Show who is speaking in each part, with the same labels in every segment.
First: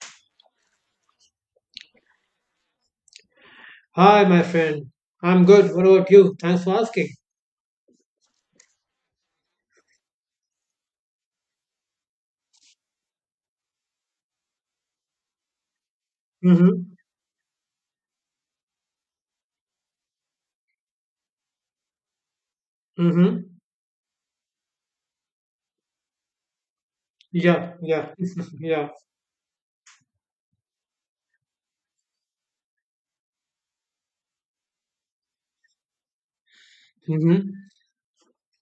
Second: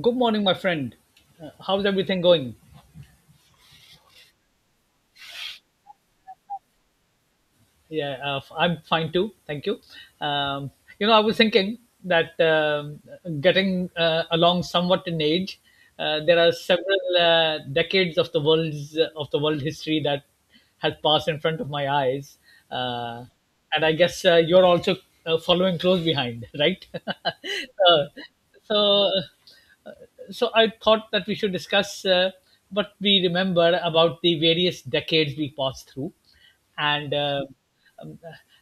Speaker 1: Good morning, my friend. How's everything going?
Speaker 2: Hi, my friend. I'm good. What about you? Thanks for asking.
Speaker 1: I'm fine too. Thank you. Um, I was thinking that getting along somewhat in age. There are
Speaker 2: Mm-hmm.
Speaker 1: several decades of the world history that has passed in front of my eyes, uh,
Speaker 2: Mm-hmm.
Speaker 1: and I guess you're also following close behind, right?
Speaker 2: Yeah,
Speaker 1: uh,
Speaker 2: yeah, yeah.
Speaker 1: so So I thought that we should discuss what we remember about the various decades we passed through, and uh,
Speaker 2: Mm-hmm.
Speaker 1: um,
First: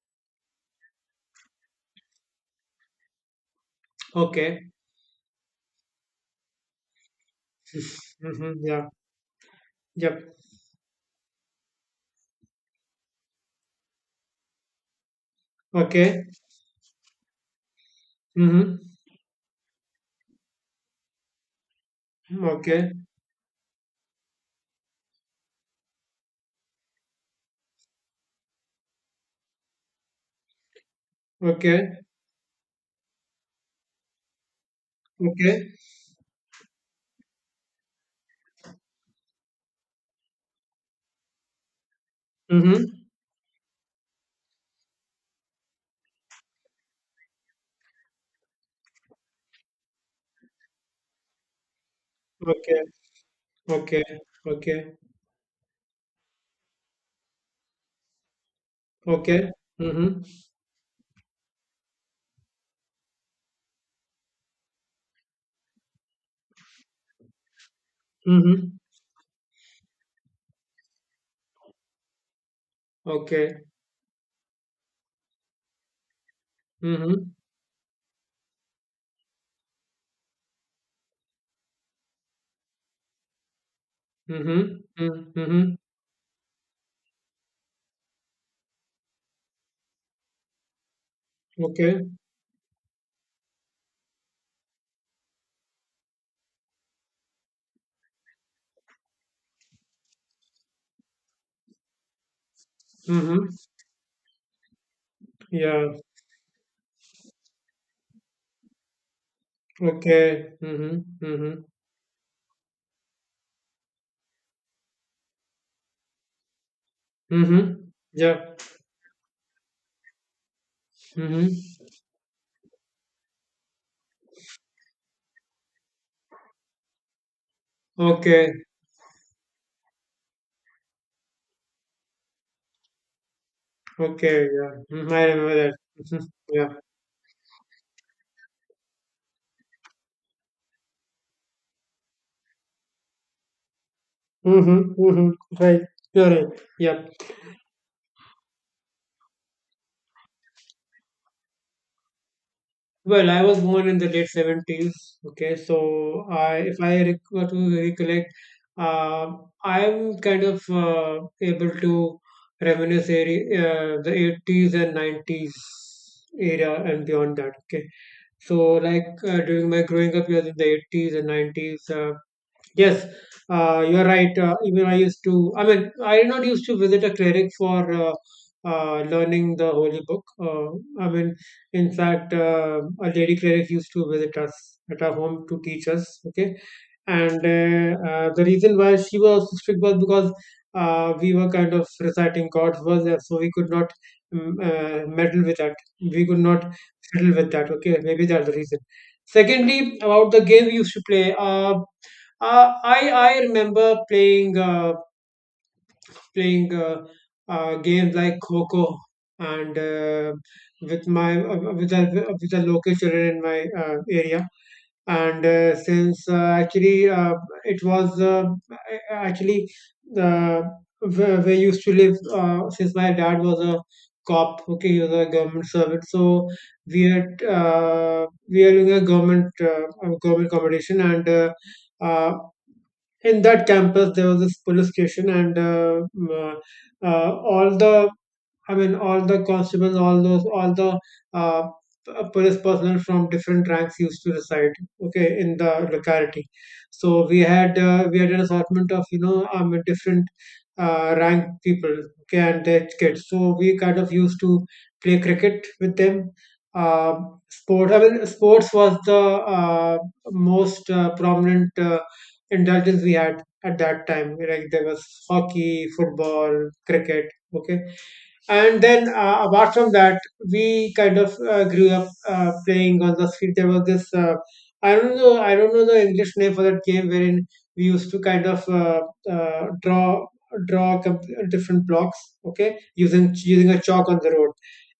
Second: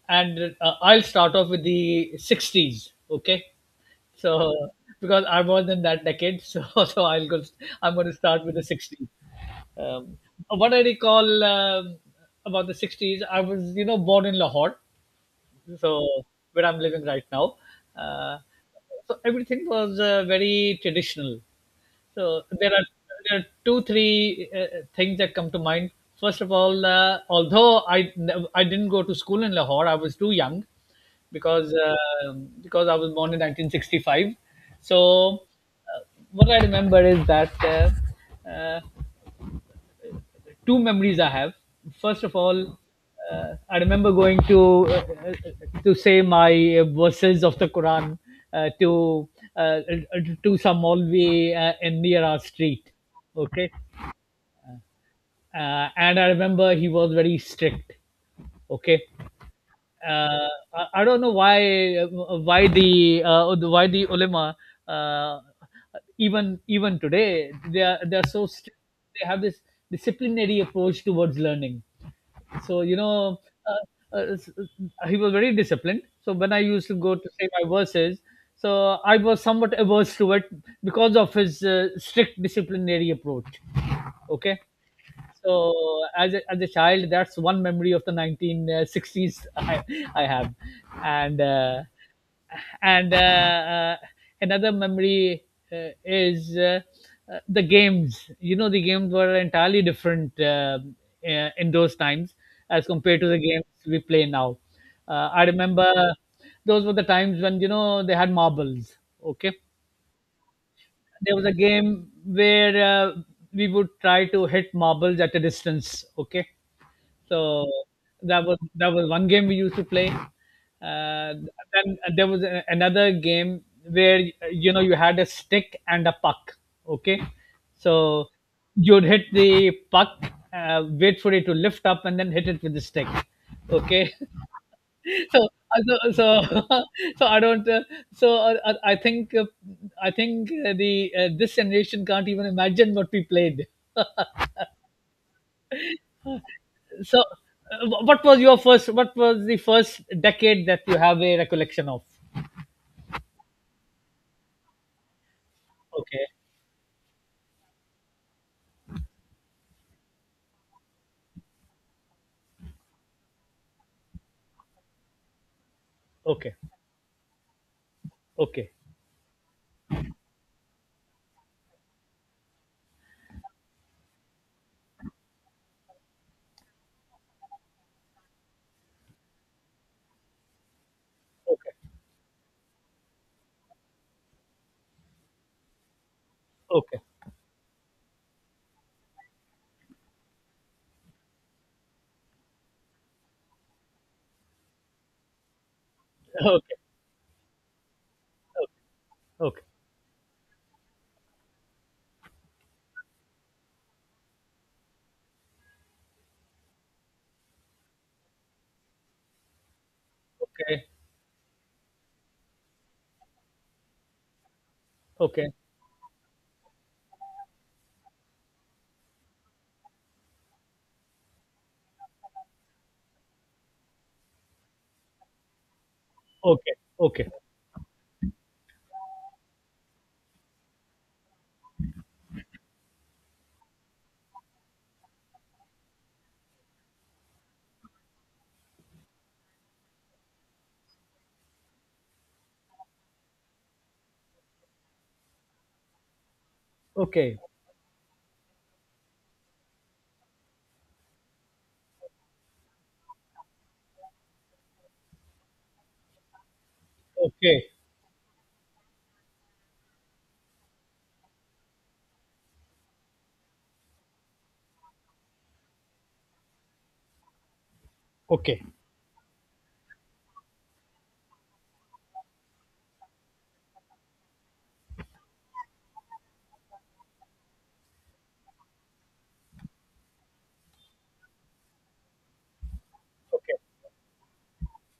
Speaker 1: and I'll start off with the '60s. Okay, so
Speaker 2: Okay.
Speaker 1: because I was in that decade, so so I'll go. I'm going to start with
Speaker 2: Mm-hmm.
Speaker 1: the
Speaker 2: Yeah.
Speaker 1: '60s. Um,
Speaker 2: Yep.
Speaker 1: what I recall about the '60s, I was born in Lahore, so
Speaker 2: Okay.
Speaker 1: where I'm living right now. Uh,
Speaker 2: Mm-hmm.
Speaker 1: so everything was very traditional, so
Speaker 2: Okay.
Speaker 1: there are two, three things that come to mind. First of all, although I didn't go to school in Lahore. I was too young because
Speaker 2: Okay.
Speaker 1: uh, because I was born in 1965. So
Speaker 2: Okay.
Speaker 1: uh, what I remember is that two memories I have. First of all,
Speaker 2: Mm-hmm.
Speaker 1: I remember going uh, uh, to say my verses of the Quran uh, to to some Molvi in near our
Speaker 2: Okay.
Speaker 1: street. Okay,
Speaker 2: Okay. Okay.
Speaker 1: and I remember he was very strict. Okay,
Speaker 2: Okay. Mm-hmm.
Speaker 1: uh, I don't know why why the ulama uh, even today they are so
Speaker 2: Mm-hmm.
Speaker 1: strict. They have this disciplinary approach towards learning. So you know,
Speaker 2: Okay.
Speaker 1: he was very disciplined. So when I used to go to
Speaker 2: Mm-hmm.
Speaker 1: say my verses, so I was somewhat averse to it because of his strict disciplinary approach. Okay,
Speaker 2: Mm-hmm. Mm-hmm.
Speaker 1: so as a child, that's one memory of the 1960s I have, and uh,
Speaker 2: Okay.
Speaker 1: and another memory is the games. The games were entirely different in those times as compared to the
Speaker 2: Mm-hmm.
Speaker 1: games we play now. I remember
Speaker 2: Yeah.
Speaker 1: those were the times when they had marbles. Okay,
Speaker 2: Okay. Mm-hmm.
Speaker 1: there was a
Speaker 2: Mm-hmm.
Speaker 1: game where we would try to hit marbles at a distance. Okay, so
Speaker 2: Mm-hmm.
Speaker 1: that
Speaker 2: Yeah.
Speaker 1: was that was one game we used to play. Uh,
Speaker 2: Mm-hmm.
Speaker 1: then there was another game where you had a stick and a puck. Okay, so
Speaker 2: Okay.
Speaker 1: you'd hit the puck, wait for it to lift up, and then hit it with the stick. Okay.
Speaker 2: Okay, yeah. Mhm, I
Speaker 1: so
Speaker 2: remember that.
Speaker 1: uh, so
Speaker 2: Mhm,
Speaker 1: so
Speaker 2: yeah.
Speaker 1: so I don't so I think the this generation can't even imagine what we played.
Speaker 2: Mm-hmm, mm-hmm. Right. You're right. Yeah.
Speaker 1: What was the first decade that you have a recollection of?
Speaker 2: Well, I was born in the late 70s. Okay, so
Speaker 1: Okay,
Speaker 2: if I were to recollect, uh, I'm kind of able to reminisce area, the 80s and 90s
Speaker 1: okay,
Speaker 2: era and beyond that. Okay,
Speaker 1: okay,
Speaker 2: so like during my growing up years in the 80s and 90s. Yes, you are right. Even I used to, I mean, I did not used to visit a cleric for learning the holy book. I mean,
Speaker 1: okay,
Speaker 2: in fact, a lady cleric used to visit us at our home to teach us. Okay.
Speaker 1: okay,
Speaker 2: And the reason why she was so strict was because we were kind of reciting God's words, and so we could not meddle with that. We could not
Speaker 1: okay,
Speaker 2: fiddle with that. Okay. Maybe that's the reason.
Speaker 1: okay,
Speaker 2: Secondly, about the game we used to play. I remember playing games like Coco and
Speaker 1: okay,
Speaker 2: with my with the local children in my area. And
Speaker 1: okay,
Speaker 2: since actually it was actually uh, where I used to live, since my dad was a cop. Okay, he was a government servant, so
Speaker 1: okay, okay,
Speaker 2: we are doing a government accommodation and. Uh, in that campus there was this police station and all the I mean, all the constables, all those, uh, police personnel from different ranks used to reside, okay, in the locality. So
Speaker 1: okay,
Speaker 2: we had an assortment of different rank people, okay, and their kids. So we kind of used to play cricket with them.
Speaker 1: okay, okay,
Speaker 2: I mean, sports was the uh, most prominent indulgence we had at that time. Like there was hockey, football, cricket. Okay,
Speaker 1: okay,
Speaker 2: and then, apart from that, we kind of grew up playing on the street. There was this I don't know the English name for that game wherein we used to kind of uh, draw draw com- different blocks, okay, using
Speaker 1: okay.
Speaker 2: using a chalk on the road,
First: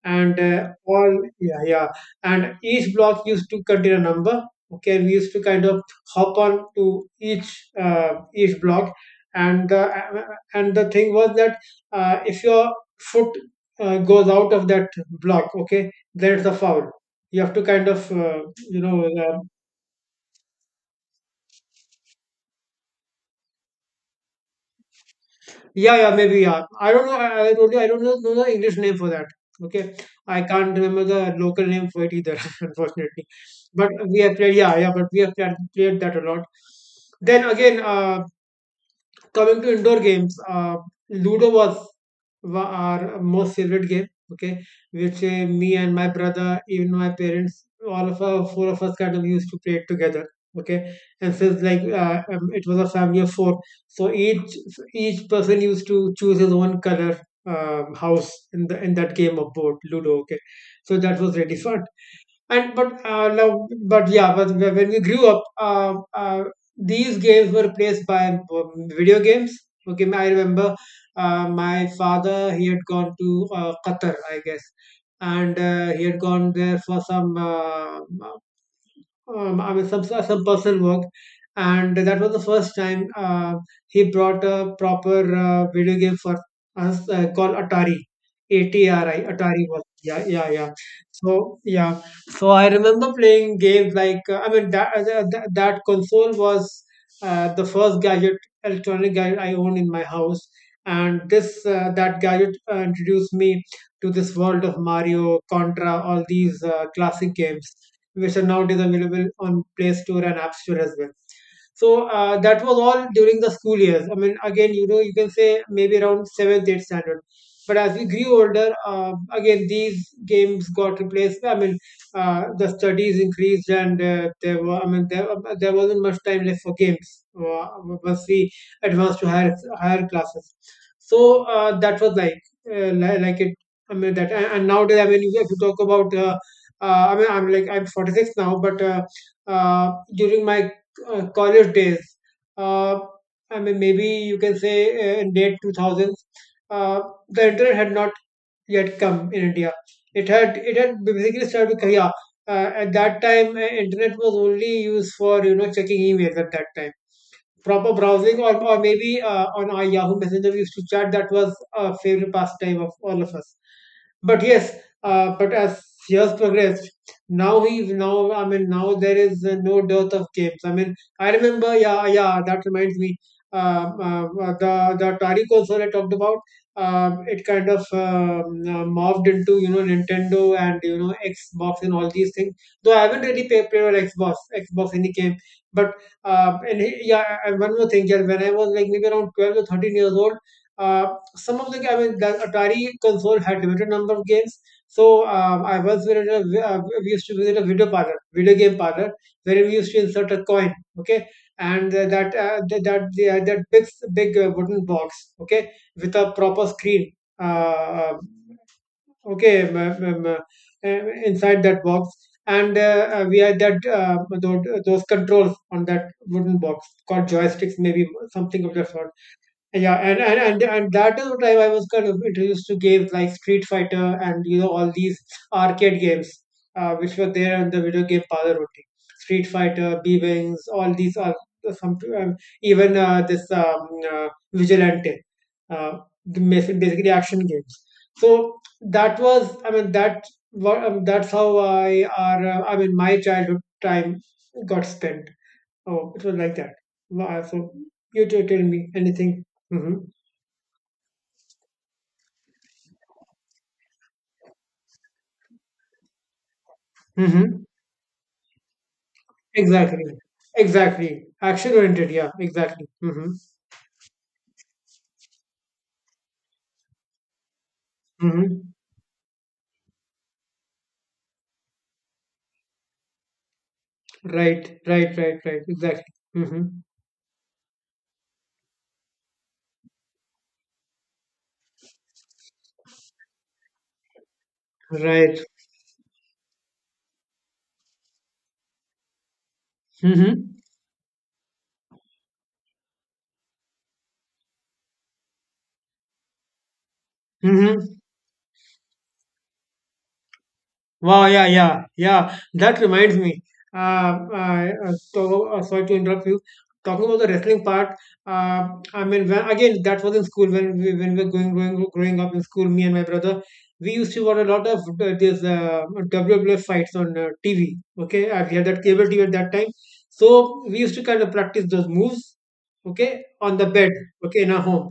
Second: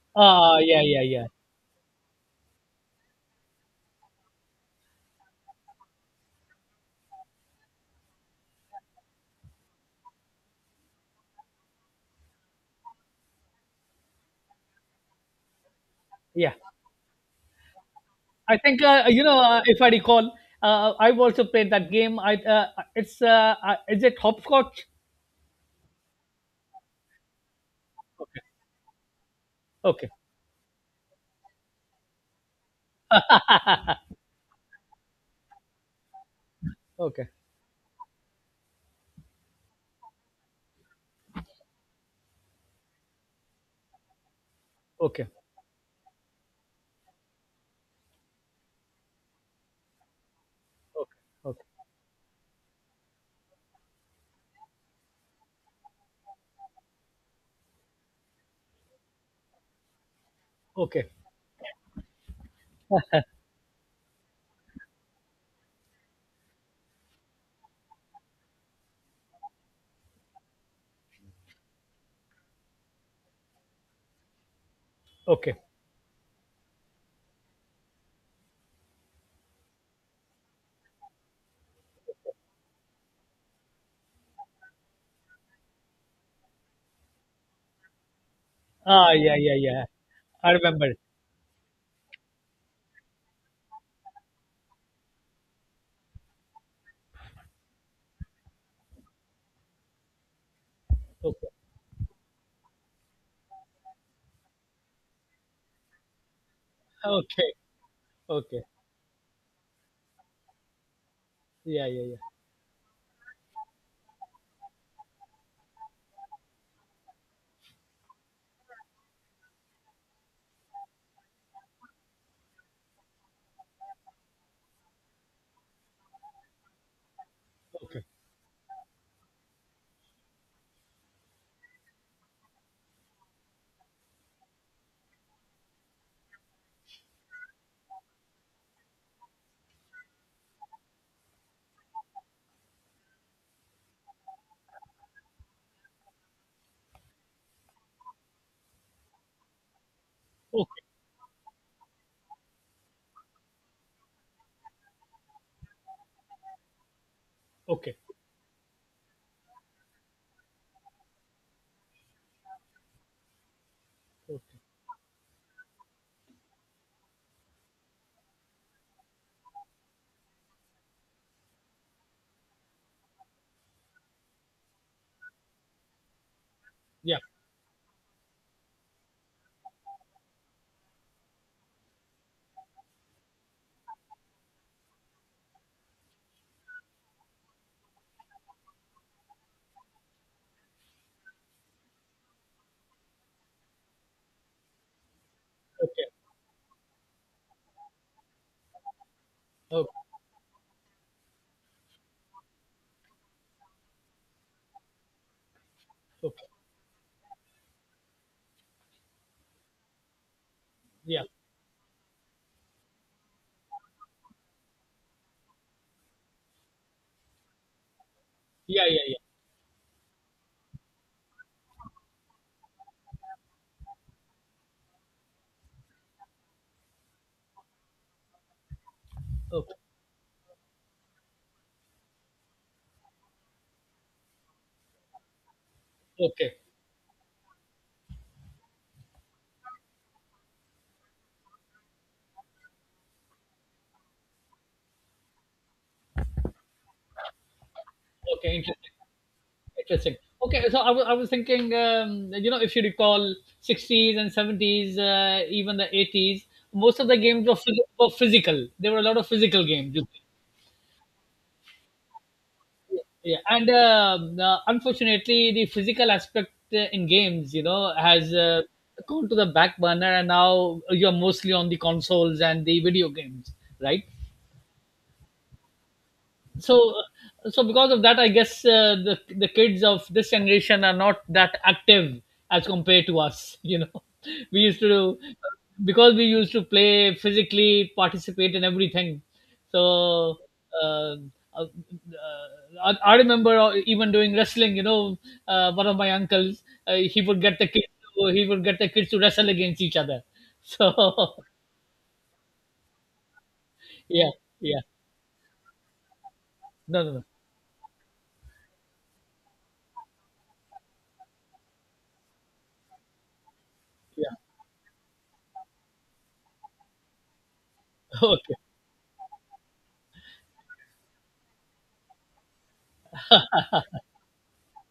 Speaker 2: and
Speaker 1: Ah, yeah, yeah,
Speaker 2: all
Speaker 1: yeah,
Speaker 2: yeah yeah, and each block used to contain a number. Okay, and we used to kind of hop on to each block, and the thing was that if your foot goes out of that block, okay, then it's a
Speaker 1: yeah.
Speaker 2: foul. You have to kind of,
Speaker 1: I
Speaker 2: you
Speaker 1: think
Speaker 2: know,
Speaker 1: you
Speaker 2: uh,
Speaker 1: know If I recall, I've also played that game. I it's Is it hopscotch?
Speaker 2: yeah, yeah, maybe, yeah. I don't know. I really, I don't know,
Speaker 1: Okay,
Speaker 2: know the English name for that. Okay,
Speaker 1: okay,
Speaker 2: I can't remember the local name for it either, unfortunately. But we have played, yeah, yeah. But we have played that a lot.
Speaker 1: okay,
Speaker 2: Then again, coming to indoor games, Ludo was our most favorite game. Okay, which
Speaker 1: okay,
Speaker 2: me and my brother, even my parents, all of our four of us kind of used to play it together. Okay, and
Speaker 1: okay,
Speaker 2: since like
Speaker 1: okay,
Speaker 2: it was a family of four, so each person used to choose his own color house in the in that game of board Ludo. Okay, so
Speaker 1: okay,
Speaker 2: that was really fun, and but now- but yeah but wh- when we grew up uh, these games were replaced by video games. Okay, I remember my father, he had gone to Qatar, I guess,
Speaker 1: okay.
Speaker 2: and he had gone there for some I mean, a sub work, and that was the first time he brought a proper video game for us, called Atari,
Speaker 1: Ah,
Speaker 2: ATRI,
Speaker 1: yeah, yeah,
Speaker 2: Atari was
Speaker 1: yeah.
Speaker 2: yeah yeah
Speaker 1: I
Speaker 2: yeah.
Speaker 1: remember.
Speaker 2: So yeah, so I remember playing games like, I mean, that console was the first gadget, electronic gadget I owned in my house, and
Speaker 1: Okay,
Speaker 2: this that gadget introduced me to this world of Mario, Contra, all these classic
Speaker 1: okay,
Speaker 2: games which are
Speaker 1: okay.
Speaker 2: nowadays available on Play Store and App Store as well.
Speaker 1: Yeah, yeah,
Speaker 2: So
Speaker 1: yeah.
Speaker 2: that was all during the school years. I mean, again, you can say maybe around seventh, eighth standard. But as we grew older, again, these games got replaced. I mean, the studies increased, and I mean, there wasn't much time left for games
Speaker 1: Okay,
Speaker 2: once we advanced to higher classes. So that was like like it. I mean that, and nowadays, I mean, if you talk about I mean, I'm 46 now, but during my college days, uh, I mean, maybe you can say in late 2000s, uh, the internet had not yet come in India. It had it
Speaker 1: okay,
Speaker 2: had basically started with yeah. At that time, internet was only used for checking emails at that time, proper
Speaker 1: okay,
Speaker 2: browsing, or maybe on our Yahoo Messenger we used to chat. That was a favorite pastime of all of us. But
Speaker 1: okay.
Speaker 2: yes, but as years progressed, now I mean now there is no dearth of games. I mean, I remember, yeah, yeah, that reminds me. The Atari console I talked about,
Speaker 1: Yeah,
Speaker 2: It kind of, morphed into Nintendo and Xbox and all these things. Though I haven't really played on Xbox any game, but, yeah, and one more thing, yeah, when I was like maybe around 12 or 13 years old, some of the I mean, the Atari console had limited number of games. So I
Speaker 1: okay,
Speaker 2: once visited a, vi- we used to visit a video parlor, video game parlor, where we used
Speaker 1: okay,
Speaker 2: to insert a coin, okay, and that th- that the that big wooden box, okay, with a
Speaker 1: okay.
Speaker 2: proper screen. Uh, um, okay,
Speaker 1: Yeah,
Speaker 2: inside that box, and we had that, those controls on that wooden box called joysticks maybe something of
Speaker 1: yeah,
Speaker 2: that
Speaker 1: yeah,
Speaker 2: sort,
Speaker 1: yeah.
Speaker 2: yeah, and that is what I was kind of introduced to games like Street Fighter and all these arcade games, which were there on the video game parlor only. Street
Speaker 1: Okay,
Speaker 2: Fighter, B Wings, all these are some, even this, Vigilante, uh, the
Speaker 1: okay,
Speaker 2: basically action games. So that was, I mean, that's how I are, I mean, my childhood time got spent. Oh, it was like that. Wow, so you t-
Speaker 1: okay.
Speaker 2: tell me
Speaker 1: Interesting.
Speaker 2: anything. Hmm.
Speaker 1: Interesting. Okay, so I was thinking, you know, if you recall, 60s and 70s, even the 80s, most of the games were,
Speaker 2: Hmm.
Speaker 1: were physical. There were a lot of physical games.
Speaker 2: Exactly.
Speaker 1: You
Speaker 2: Exactly. Action oriented. Yeah, exactly. Hmm.
Speaker 1: Yeah, and unfortunately, the physical aspect in games, has
Speaker 2: Hmm.
Speaker 1: gone to the back burner, and now you're mostly on the consoles and the video games, right?
Speaker 2: Right. Right. Right. Right. Exactly. Hmm.
Speaker 1: so so because of that, I guess the kids of this generation are not that active as compared to us. We used to do
Speaker 2: Right.
Speaker 1: because we used to play, physically participate in everything, so
Speaker 2: Hmm.
Speaker 1: uh, uh, uh, I remember even doing wrestling. One of my uncles, he would get the kids
Speaker 2: Hmm.
Speaker 1: to, he would get the kids to wrestle against each other.
Speaker 2: Wow,
Speaker 1: So
Speaker 2: yeah, yeah, yeah. That reminds me.
Speaker 1: yeah. Yeah.
Speaker 2: Sorry to interrupt you. Talking
Speaker 1: No, no,
Speaker 2: about
Speaker 1: no.
Speaker 2: the wrestling part, uh, I mean, when, again, that was in school when we were growing up in school. Me and my brother, we used to
Speaker 1: Yeah.
Speaker 2: watch a lot of these WWF fights on TV. Okay,
Speaker 1: Okay.
Speaker 2: we had that cable TV at that time, so we used to kind of practice those moves. Okay, on the bed. Okay, in our home,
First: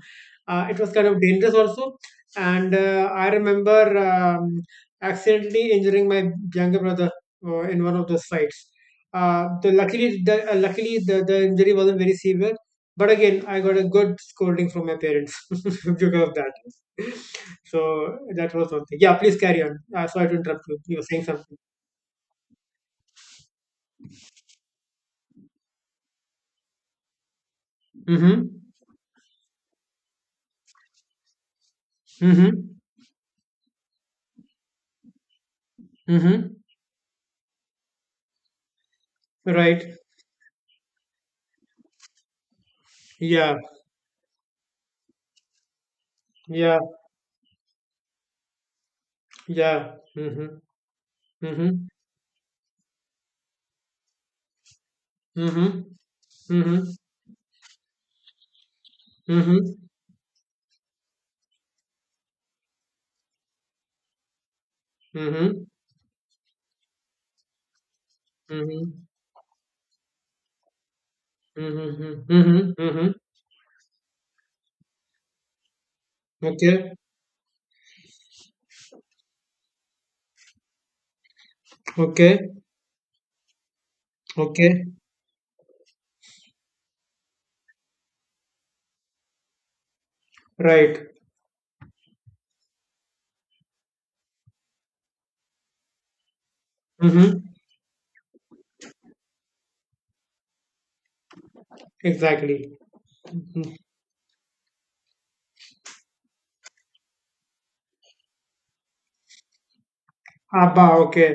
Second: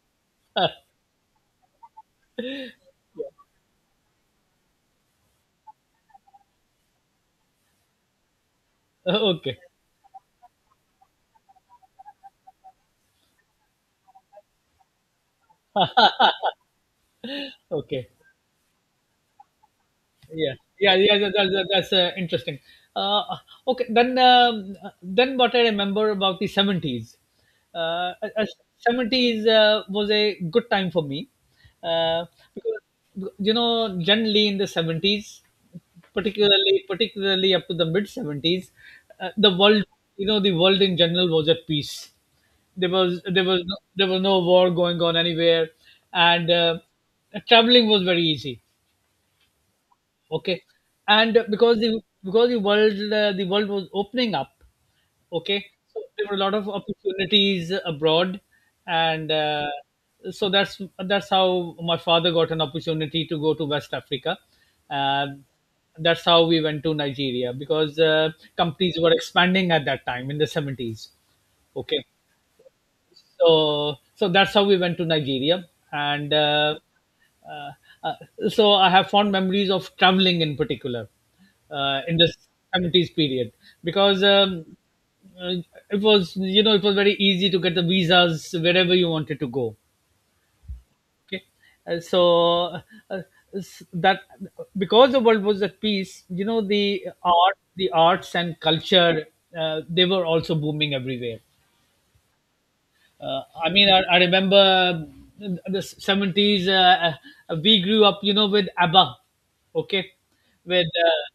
Speaker 2: it was kind of dangerous also. And I remember, accidentally injuring my younger brother in one of those fights.
Speaker 1: Yeah. Okay.
Speaker 2: The Luckily, the injury wasn't very severe, but again, I got a good scolding from my parents because of that.
Speaker 1: Okay.
Speaker 2: So that was one thing. Yeah, please carry on. Sorry to
Speaker 1: Yeah,
Speaker 2: interrupt you.
Speaker 1: yeah,
Speaker 2: You were
Speaker 1: yeah,
Speaker 2: saying
Speaker 1: that, that,
Speaker 2: something.
Speaker 1: that's interesting. uh, okay, then what I remember about the 70s, uh,
Speaker 2: Mm-hmm.
Speaker 1: uh, 70s was a good time for me uh,
Speaker 2: Mm-hmm.
Speaker 1: because generally in the 70s,
Speaker 2: Mm-hmm.
Speaker 1: particularly up to the mid 70s, the world,
Speaker 2: Right.
Speaker 1: you know, the world in general was at peace. there was there
Speaker 2: Yeah.
Speaker 1: was no, there was no war going on anywhere, and
Speaker 2: Yeah.
Speaker 1: traveling was very easy.
Speaker 2: Yeah. Mm-hmm.
Speaker 1: Okay, and because
Speaker 2: Mm-hmm.
Speaker 1: the world, the world was opening up. Okay,
Speaker 2: Mm-hmm.
Speaker 1: so there were a lot of
Speaker 2: Mm-hmm.
Speaker 1: opportunities abroad, and
Speaker 2: Mm-hmm.
Speaker 1: so that's how my father got an opportunity to go to West Africa. uh,
Speaker 2: Mm-hmm.
Speaker 1: that's how we went to Nigeria because companies
Speaker 2: Mm-hmm.
Speaker 1: were expanding at that time in the 70s. Okay,
Speaker 2: Mm-hmm. Mm-hmm. Mm-hmm.
Speaker 1: so that's how we went to Nigeria, and
Speaker 2: Okay.
Speaker 1: uh, uh, so I have fond memories of traveling in particular in the
Speaker 2: Okay,
Speaker 1: seventies period because
Speaker 2: okay,
Speaker 1: uh, it was it was very easy to get the visas wherever you wanted to go.
Speaker 2: right.
Speaker 1: Okay. So uh, s- that Because the world was at peace, the
Speaker 2: Mm-hmm.
Speaker 1: art, the arts and culture, they were also booming everywhere.
Speaker 2: Exactly.
Speaker 1: I
Speaker 2: Mm-hmm.
Speaker 1: mean, I remember in the 70s. We grew up, you know, with ABBA. Okay,
Speaker 2: Abba,
Speaker 1: with uh,
Speaker 2: okay.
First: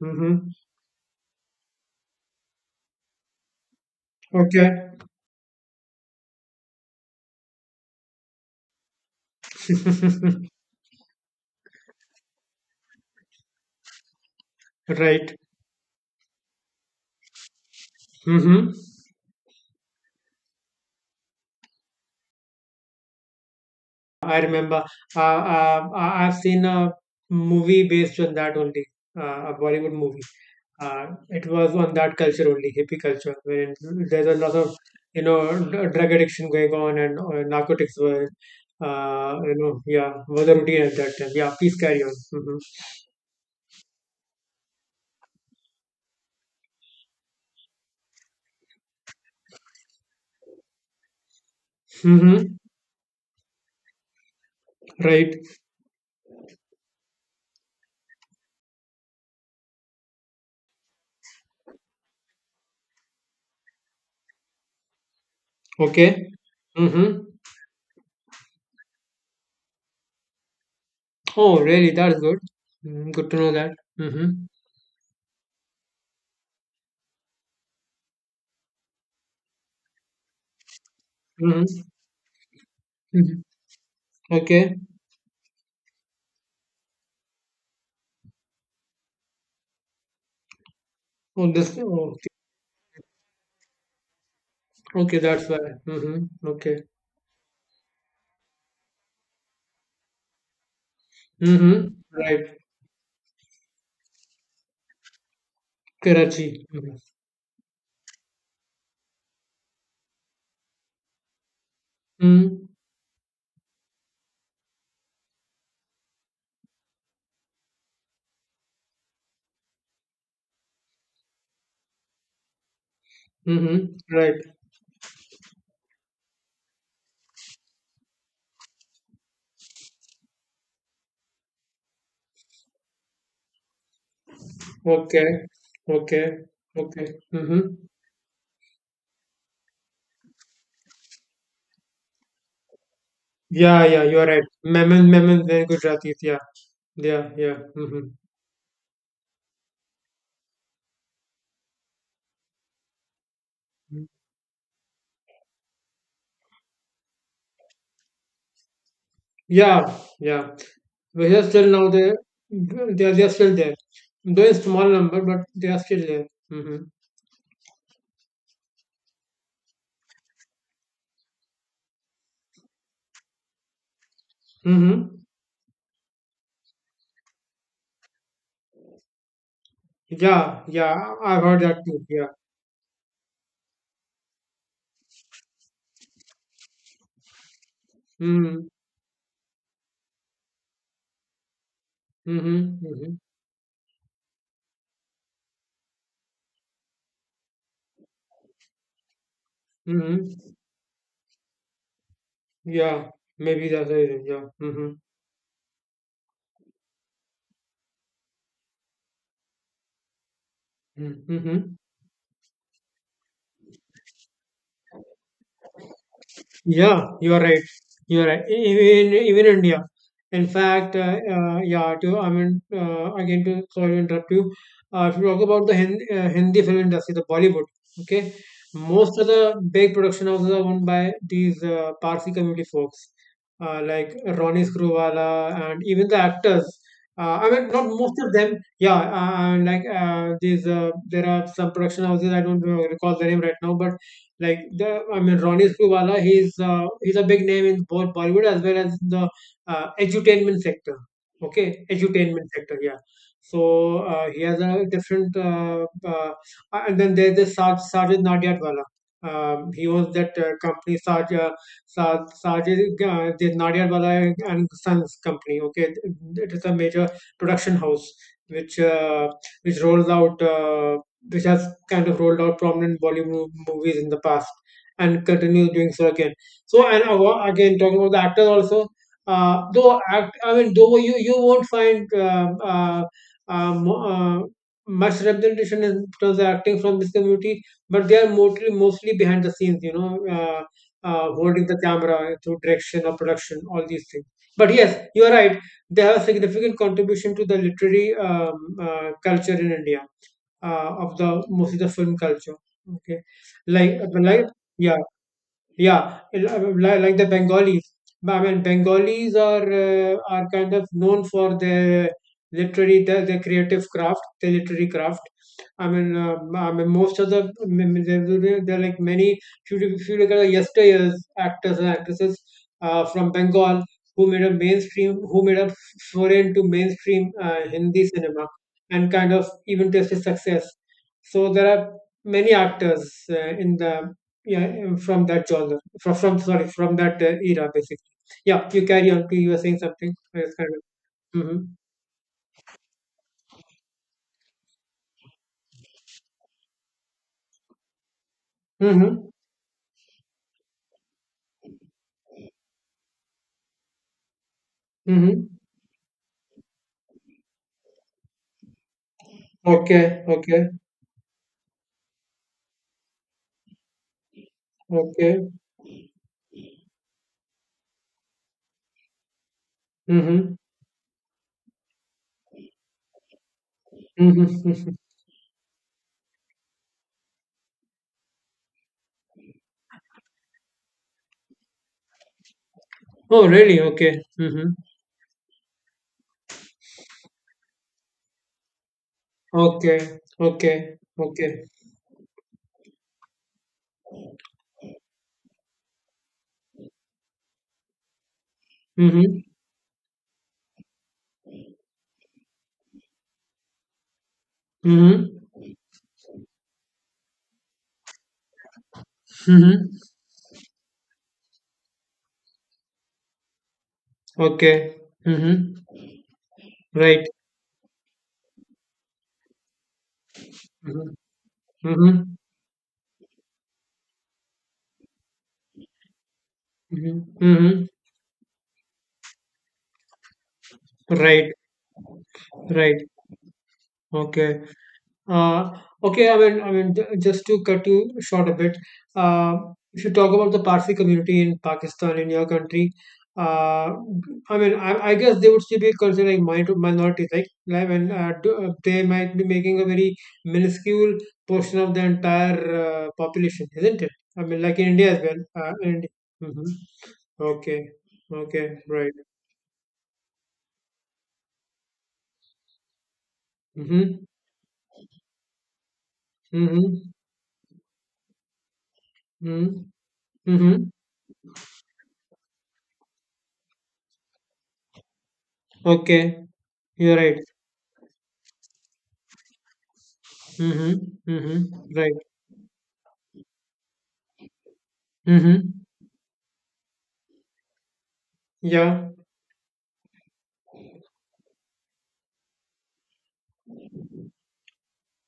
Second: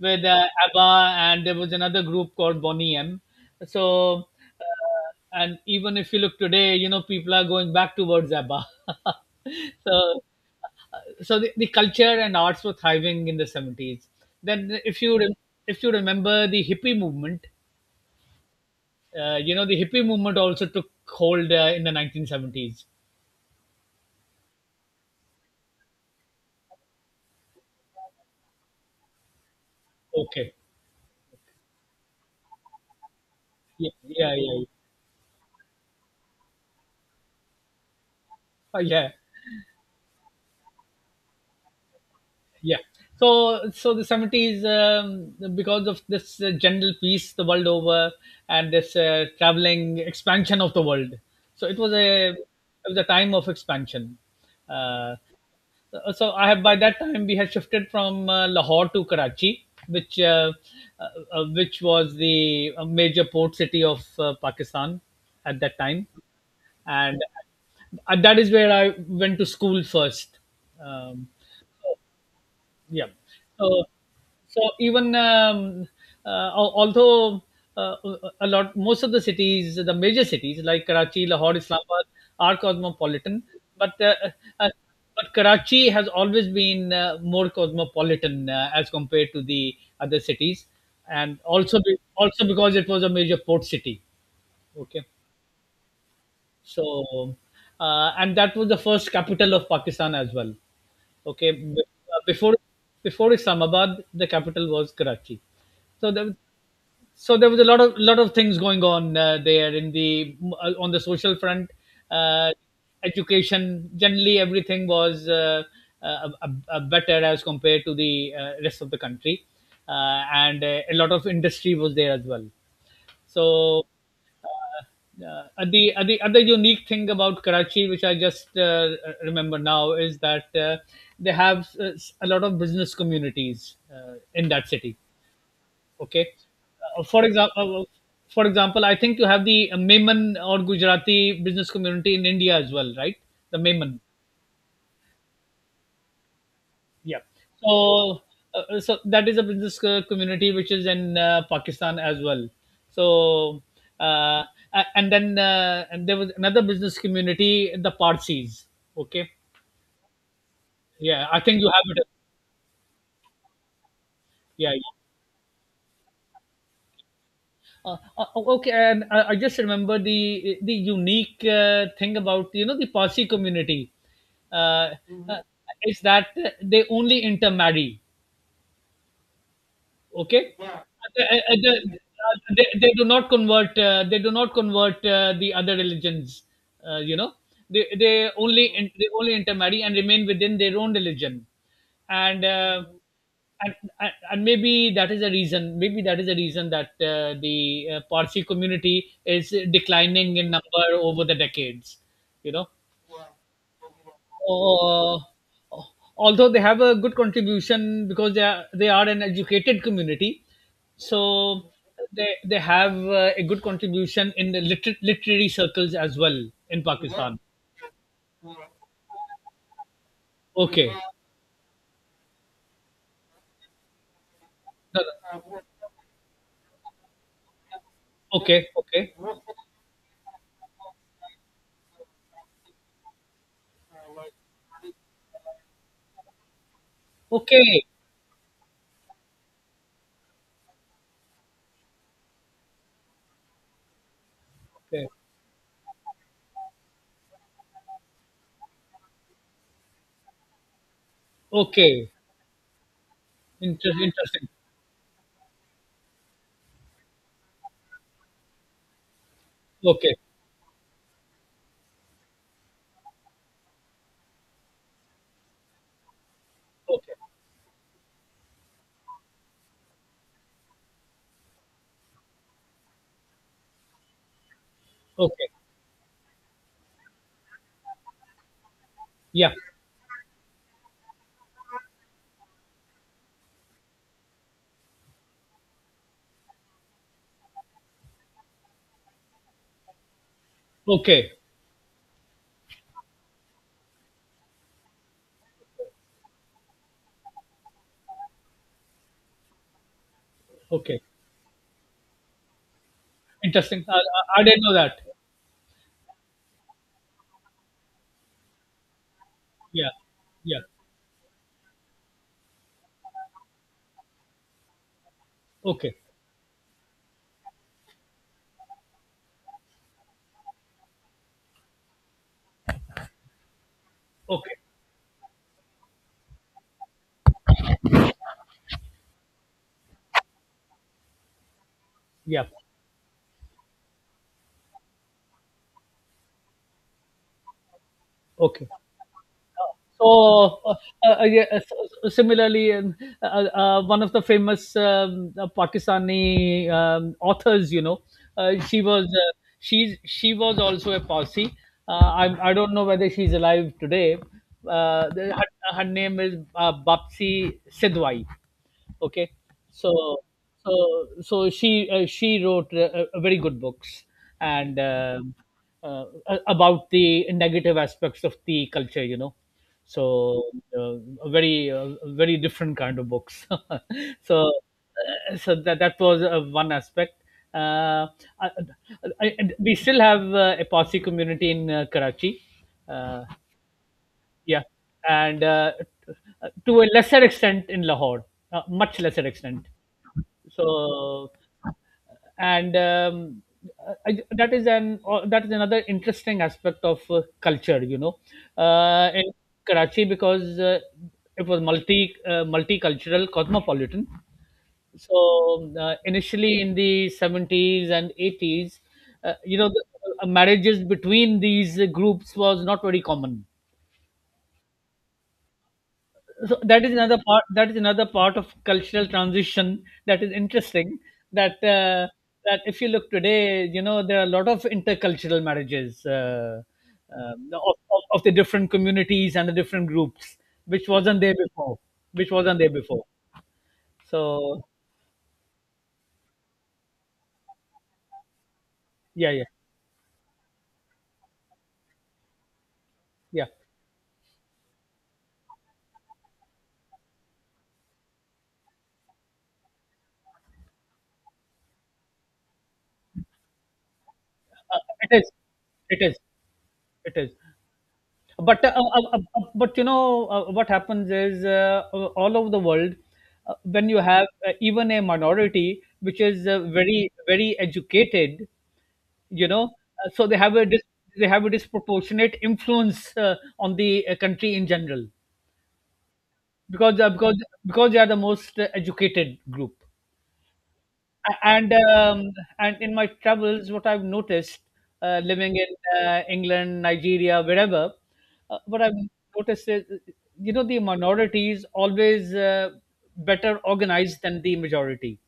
Speaker 1: with
Speaker 2: Mm-hmm.
Speaker 1: uh, ABBA, and there was another group called Bonnie M. So,
Speaker 2: Okay,
Speaker 1: and even if you look today, people are going back towards ABBA. So, so the culture and arts were thriving in the 70s. Then
Speaker 2: right.
Speaker 1: if you remember the hippie movement,
Speaker 2: Mm-hmm.
Speaker 1: the hippie movement also took hold in the 1970s.
Speaker 2: I remember. I've seen a movie based on that only, a Bollywood movie.
Speaker 1: Okay.
Speaker 2: It was on that culture only, hippie culture, wherein
Speaker 1: Yeah,
Speaker 2: there's
Speaker 1: yeah, yeah,
Speaker 2: a lot
Speaker 1: yeah.
Speaker 2: of drug addiction going on, and narcotics were,
Speaker 1: Yeah.
Speaker 2: yeah, were the routine at that time. Yeah, please carry on. Mm-hmm.
Speaker 1: Yeah. So, so the 70s, because of this general peace the world over, and this traveling expansion of the world. So it was a it
Speaker 2: Mm-hmm.
Speaker 1: was a time of expansion. Uh,
Speaker 2: Right.
Speaker 1: So I have by that time we had shifted from Lahore to Karachi, uh, which was the major port city of Pakistan at that time,
Speaker 2: Okay.
Speaker 1: and
Speaker 2: Mhm.
Speaker 1: that is where I went to school first. Um,
Speaker 2: Oh, really? That's good.
Speaker 1: yeah.
Speaker 2: Mm, good to know that.
Speaker 1: So,
Speaker 2: Mhm.
Speaker 1: so even uh, although uh, a lot, most of the cities, the major cities like Karachi, Lahore,
Speaker 2: Mhm.
Speaker 1: Islamabad, are cosmopolitan,
Speaker 2: Mhm.
Speaker 1: but uh,
Speaker 2: Okay.
Speaker 1: but Karachi has always been more cosmopolitan as compared to the other cities, and
Speaker 2: Oh, this.
Speaker 1: also be,
Speaker 2: Oh,
Speaker 1: also because it was a major port city. Okay.
Speaker 2: okay. That's why. Mhm. Okay.
Speaker 1: So, and that was the first capital of Pakistan as well. Okay,
Speaker 2: Mhm.
Speaker 1: uh, before
Speaker 2: Right.
Speaker 1: before Islamabad, the capital was Karachi. So there,
Speaker 2: Karachi. Mhm.
Speaker 1: so there was a lot of, lot of things going on there in the on the social front, uh,
Speaker 2: Mm.
Speaker 1: education. Generally, everything was better as compared to the rest of the country, and a lot of industry was there as well. So,
Speaker 2: Mhm. Right.
Speaker 1: the other unique thing about Karachi, which I just remember now, is that they have a lot of business communities in that city.
Speaker 2: Okay. Okay.
Speaker 1: Okay, uh,
Speaker 2: Okay.
Speaker 1: for
Speaker 2: Mhm.
Speaker 1: example, uh, for example, I think you have the Maiman or Gujarati business community in India as well, right? The
Speaker 2: Yeah.
Speaker 1: Maiman.
Speaker 2: Yeah. You are right. Memon. Memon. Very good. Gujaratis. Yeah.
Speaker 1: Yeah.
Speaker 2: Yeah. Yeah. Mhm.
Speaker 1: So, so that is a business community which is in Pakistan as well. So, uh, and there was another business community, the Parsis. Okay.
Speaker 2: Yeah. Yeah.
Speaker 1: Yeah,
Speaker 2: But
Speaker 1: I
Speaker 2: here
Speaker 1: think
Speaker 2: still
Speaker 1: you
Speaker 2: now
Speaker 1: have it.
Speaker 2: they are still there. Though in
Speaker 1: Yeah.
Speaker 2: small
Speaker 1: Yeah.
Speaker 2: number, but they are still there. Hmm
Speaker 1: Okay, and I just remember the unique thing about the Parsi community
Speaker 2: hmm
Speaker 1: Mhm, is that they only intermarry. Okay,
Speaker 2: Yeah, yeah, I've
Speaker 1: at
Speaker 2: heard that
Speaker 1: the,
Speaker 2: too. Yeah.
Speaker 1: they do not convert. They do not convert the other religions. Uh, you know,
Speaker 2: hmm
Speaker 1: they only intermarry and remain within their own religion, and.
Speaker 2: hmm
Speaker 1: Uh,
Speaker 2: hmm
Speaker 1: and and maybe that is a reason. Maybe that is a reason that the Parsi community is declining in
Speaker 2: hmm
Speaker 1: number over the decades. You know,
Speaker 2: Yeah, maybe that's the reason. Yeah. hmm
Speaker 1: uh, Although they have a good contribution because they are an educated community, so
Speaker 2: hmm
Speaker 1: they have a good contribution in the literary circles as well in
Speaker 2: Yeah, you
Speaker 1: Pakistan.
Speaker 2: are right. You are right. Even India. In
Speaker 1: Okay.
Speaker 2: fact, yeah. To I mean, again, to sorry to interrupt you.
Speaker 1: No,
Speaker 2: If you talk
Speaker 1: no.
Speaker 2: about the Hindi film industry, the Bollywood. Okay,
Speaker 1: Okay, okay,
Speaker 2: most of the big production houses are owned by these Parsi community folks, like Ronnie Screwala, and even the actors. I mean,
Speaker 1: okay,
Speaker 2: not most of them. Yeah, like these. There are some production houses. I don't recall the name right now, but
Speaker 1: okay,
Speaker 2: I mean, Ronnie Screwbala, he's a big name in both Bollywood as well as the edutainment sector. Okay,
Speaker 1: okay.
Speaker 2: edutainment sector, yeah. So he
Speaker 1: Interesting.
Speaker 2: has a different, and then there's the Sajid Nadiadwala. He owns
Speaker 1: Okay,
Speaker 2: that company, Sajid the Nadiadwala and Sons company. Okay, it is a major
Speaker 1: okay,
Speaker 2: production house which uh, which rolls out which has kind of rolled out prominent Bollywood movies in the past and
Speaker 1: okay.
Speaker 2: continues doing so again. So, and again, talking about the actors also,
Speaker 1: Yeah.
Speaker 2: I mean, though you won't find um, uh, much representation in terms of acting from this community, but they are mostly behind the scenes, you know, uh,
Speaker 1: Okay,
Speaker 2: holding the camera through direction or production, all these things. But yes, you are right. They have a significant contribution to the literary culture in India,
Speaker 1: okay.
Speaker 2: of the mostly the film culture. Okay,
Speaker 1: Interesting.
Speaker 2: like the
Speaker 1: I
Speaker 2: like
Speaker 1: didn't know
Speaker 2: yeah,
Speaker 1: that.
Speaker 2: yeah, like the Bengalis. I mean, Bengalis
Speaker 1: Yeah,
Speaker 2: are
Speaker 1: yeah.
Speaker 2: kind of known for their their creative craft, their literary craft.
Speaker 1: Okay,
Speaker 2: I mean, there are like many. If you look at the yesteryear's actors and actresses from Bengal
Speaker 1: okay.
Speaker 2: who made a foray into mainstream Hindi cinema and kind of even tasted success. So there are
Speaker 1: Yeah.
Speaker 2: many actors in the yeah from that genre from sorry from that era basically. Yeah,
Speaker 1: Okay.
Speaker 2: you carry on, you were saying something, I was
Speaker 1: So,
Speaker 2: kind
Speaker 1: uh,
Speaker 2: of
Speaker 1: uh, yeah, uh,
Speaker 2: mm-hmm.
Speaker 1: so- so similarly, one of the famous Pakistani authors, she was
Speaker 2: Mm-hmm.
Speaker 1: she's she was also a Parsi. Uh, I don't know whether she's alive today. Uh, the- her,
Speaker 2: Mm-hmm.
Speaker 1: her name is Bapsi Sidwai. okay so
Speaker 2: Okay, okay,
Speaker 1: so so she uh, she wrote very good books, and um
Speaker 2: okay.
Speaker 1: about the negative aspects of the culture so
Speaker 2: Mm-hmm.
Speaker 1: uh, a very different kind of books. so
Speaker 2: Mm-hmm.
Speaker 1: so that was one aspect. uh, I, we still have a Parsi community in Karachi, uh,
Speaker 2: Oh, really? Okay.
Speaker 1: yeah,
Speaker 2: Mm-hmm.
Speaker 1: and to a lesser extent in Lahore, much lesser extent.
Speaker 2: Okay, okay,
Speaker 1: so
Speaker 2: okay.
Speaker 1: and um, that is an or that is another interesting aspect of culture, you know uh, in
Speaker 2: Mm-hmm.
Speaker 1: karachi because it was multicultural, cosmopolitan.
Speaker 2: Mm-hmm.
Speaker 1: So initially, in the 70s and 80s, uh, you know the,
Speaker 2: Mm-hmm.
Speaker 1: marriages between these groups was not very common.
Speaker 2: Okay. Mm-hmm.
Speaker 1: So that is another
Speaker 2: Right.
Speaker 1: part that is another part of cultural transition that is interesting.
Speaker 2: Mm-hmm.
Speaker 1: that uh,
Speaker 2: Mm-hmm.
Speaker 1: that if you look today, you know, there are a lot of intercultural marriages
Speaker 2: Mm-hmm. Mm-hmm,
Speaker 1: of the different communities and the different groups, which wasn't there
Speaker 2: right.
Speaker 1: before, which wasn't there
Speaker 2: Right.
Speaker 1: before.
Speaker 2: Okay.
Speaker 1: So
Speaker 2: Uh, okay, I mean, just to cut you short a bit,
Speaker 1: yeah, yeah,
Speaker 2: uh, if you talk about the Parsi community in Pakistan, in your country,
Speaker 1: yeah.
Speaker 2: uh, I mean, I guess they would still be considered like minorities, and they might be making a very minuscule portion of the entire population, isn't it? I mean, like
Speaker 1: uh,
Speaker 2: in India
Speaker 1: it
Speaker 2: as
Speaker 1: is
Speaker 2: well.
Speaker 1: it
Speaker 2: And
Speaker 1: is
Speaker 2: hmm
Speaker 1: it is.
Speaker 2: okay, okay,
Speaker 1: But
Speaker 2: right.
Speaker 1: you know, what happens is, all over the world, when you
Speaker 2: Mm-hmm,
Speaker 1: have even a minority which is
Speaker 2: mm-hmm,
Speaker 1: very, very educated, you know,
Speaker 2: mm-hmm,
Speaker 1: uh, so they have a dis-
Speaker 2: mm-hmm.
Speaker 1: they have a disproportionate influence on the country in general,
Speaker 2: Okay,
Speaker 1: because
Speaker 2: you're right.
Speaker 1: because they are the most educated group.
Speaker 2: Mm-hmm,
Speaker 1: A- and
Speaker 2: mm-hmm, right.
Speaker 1: um, and in my travels, what I've noticed, living
Speaker 2: Mm-hmm.
Speaker 1: in England, Nigeria, wherever, uh, what I've
Speaker 2: Yeah,
Speaker 1: noticed is you know, the minorities always better organized than the majority.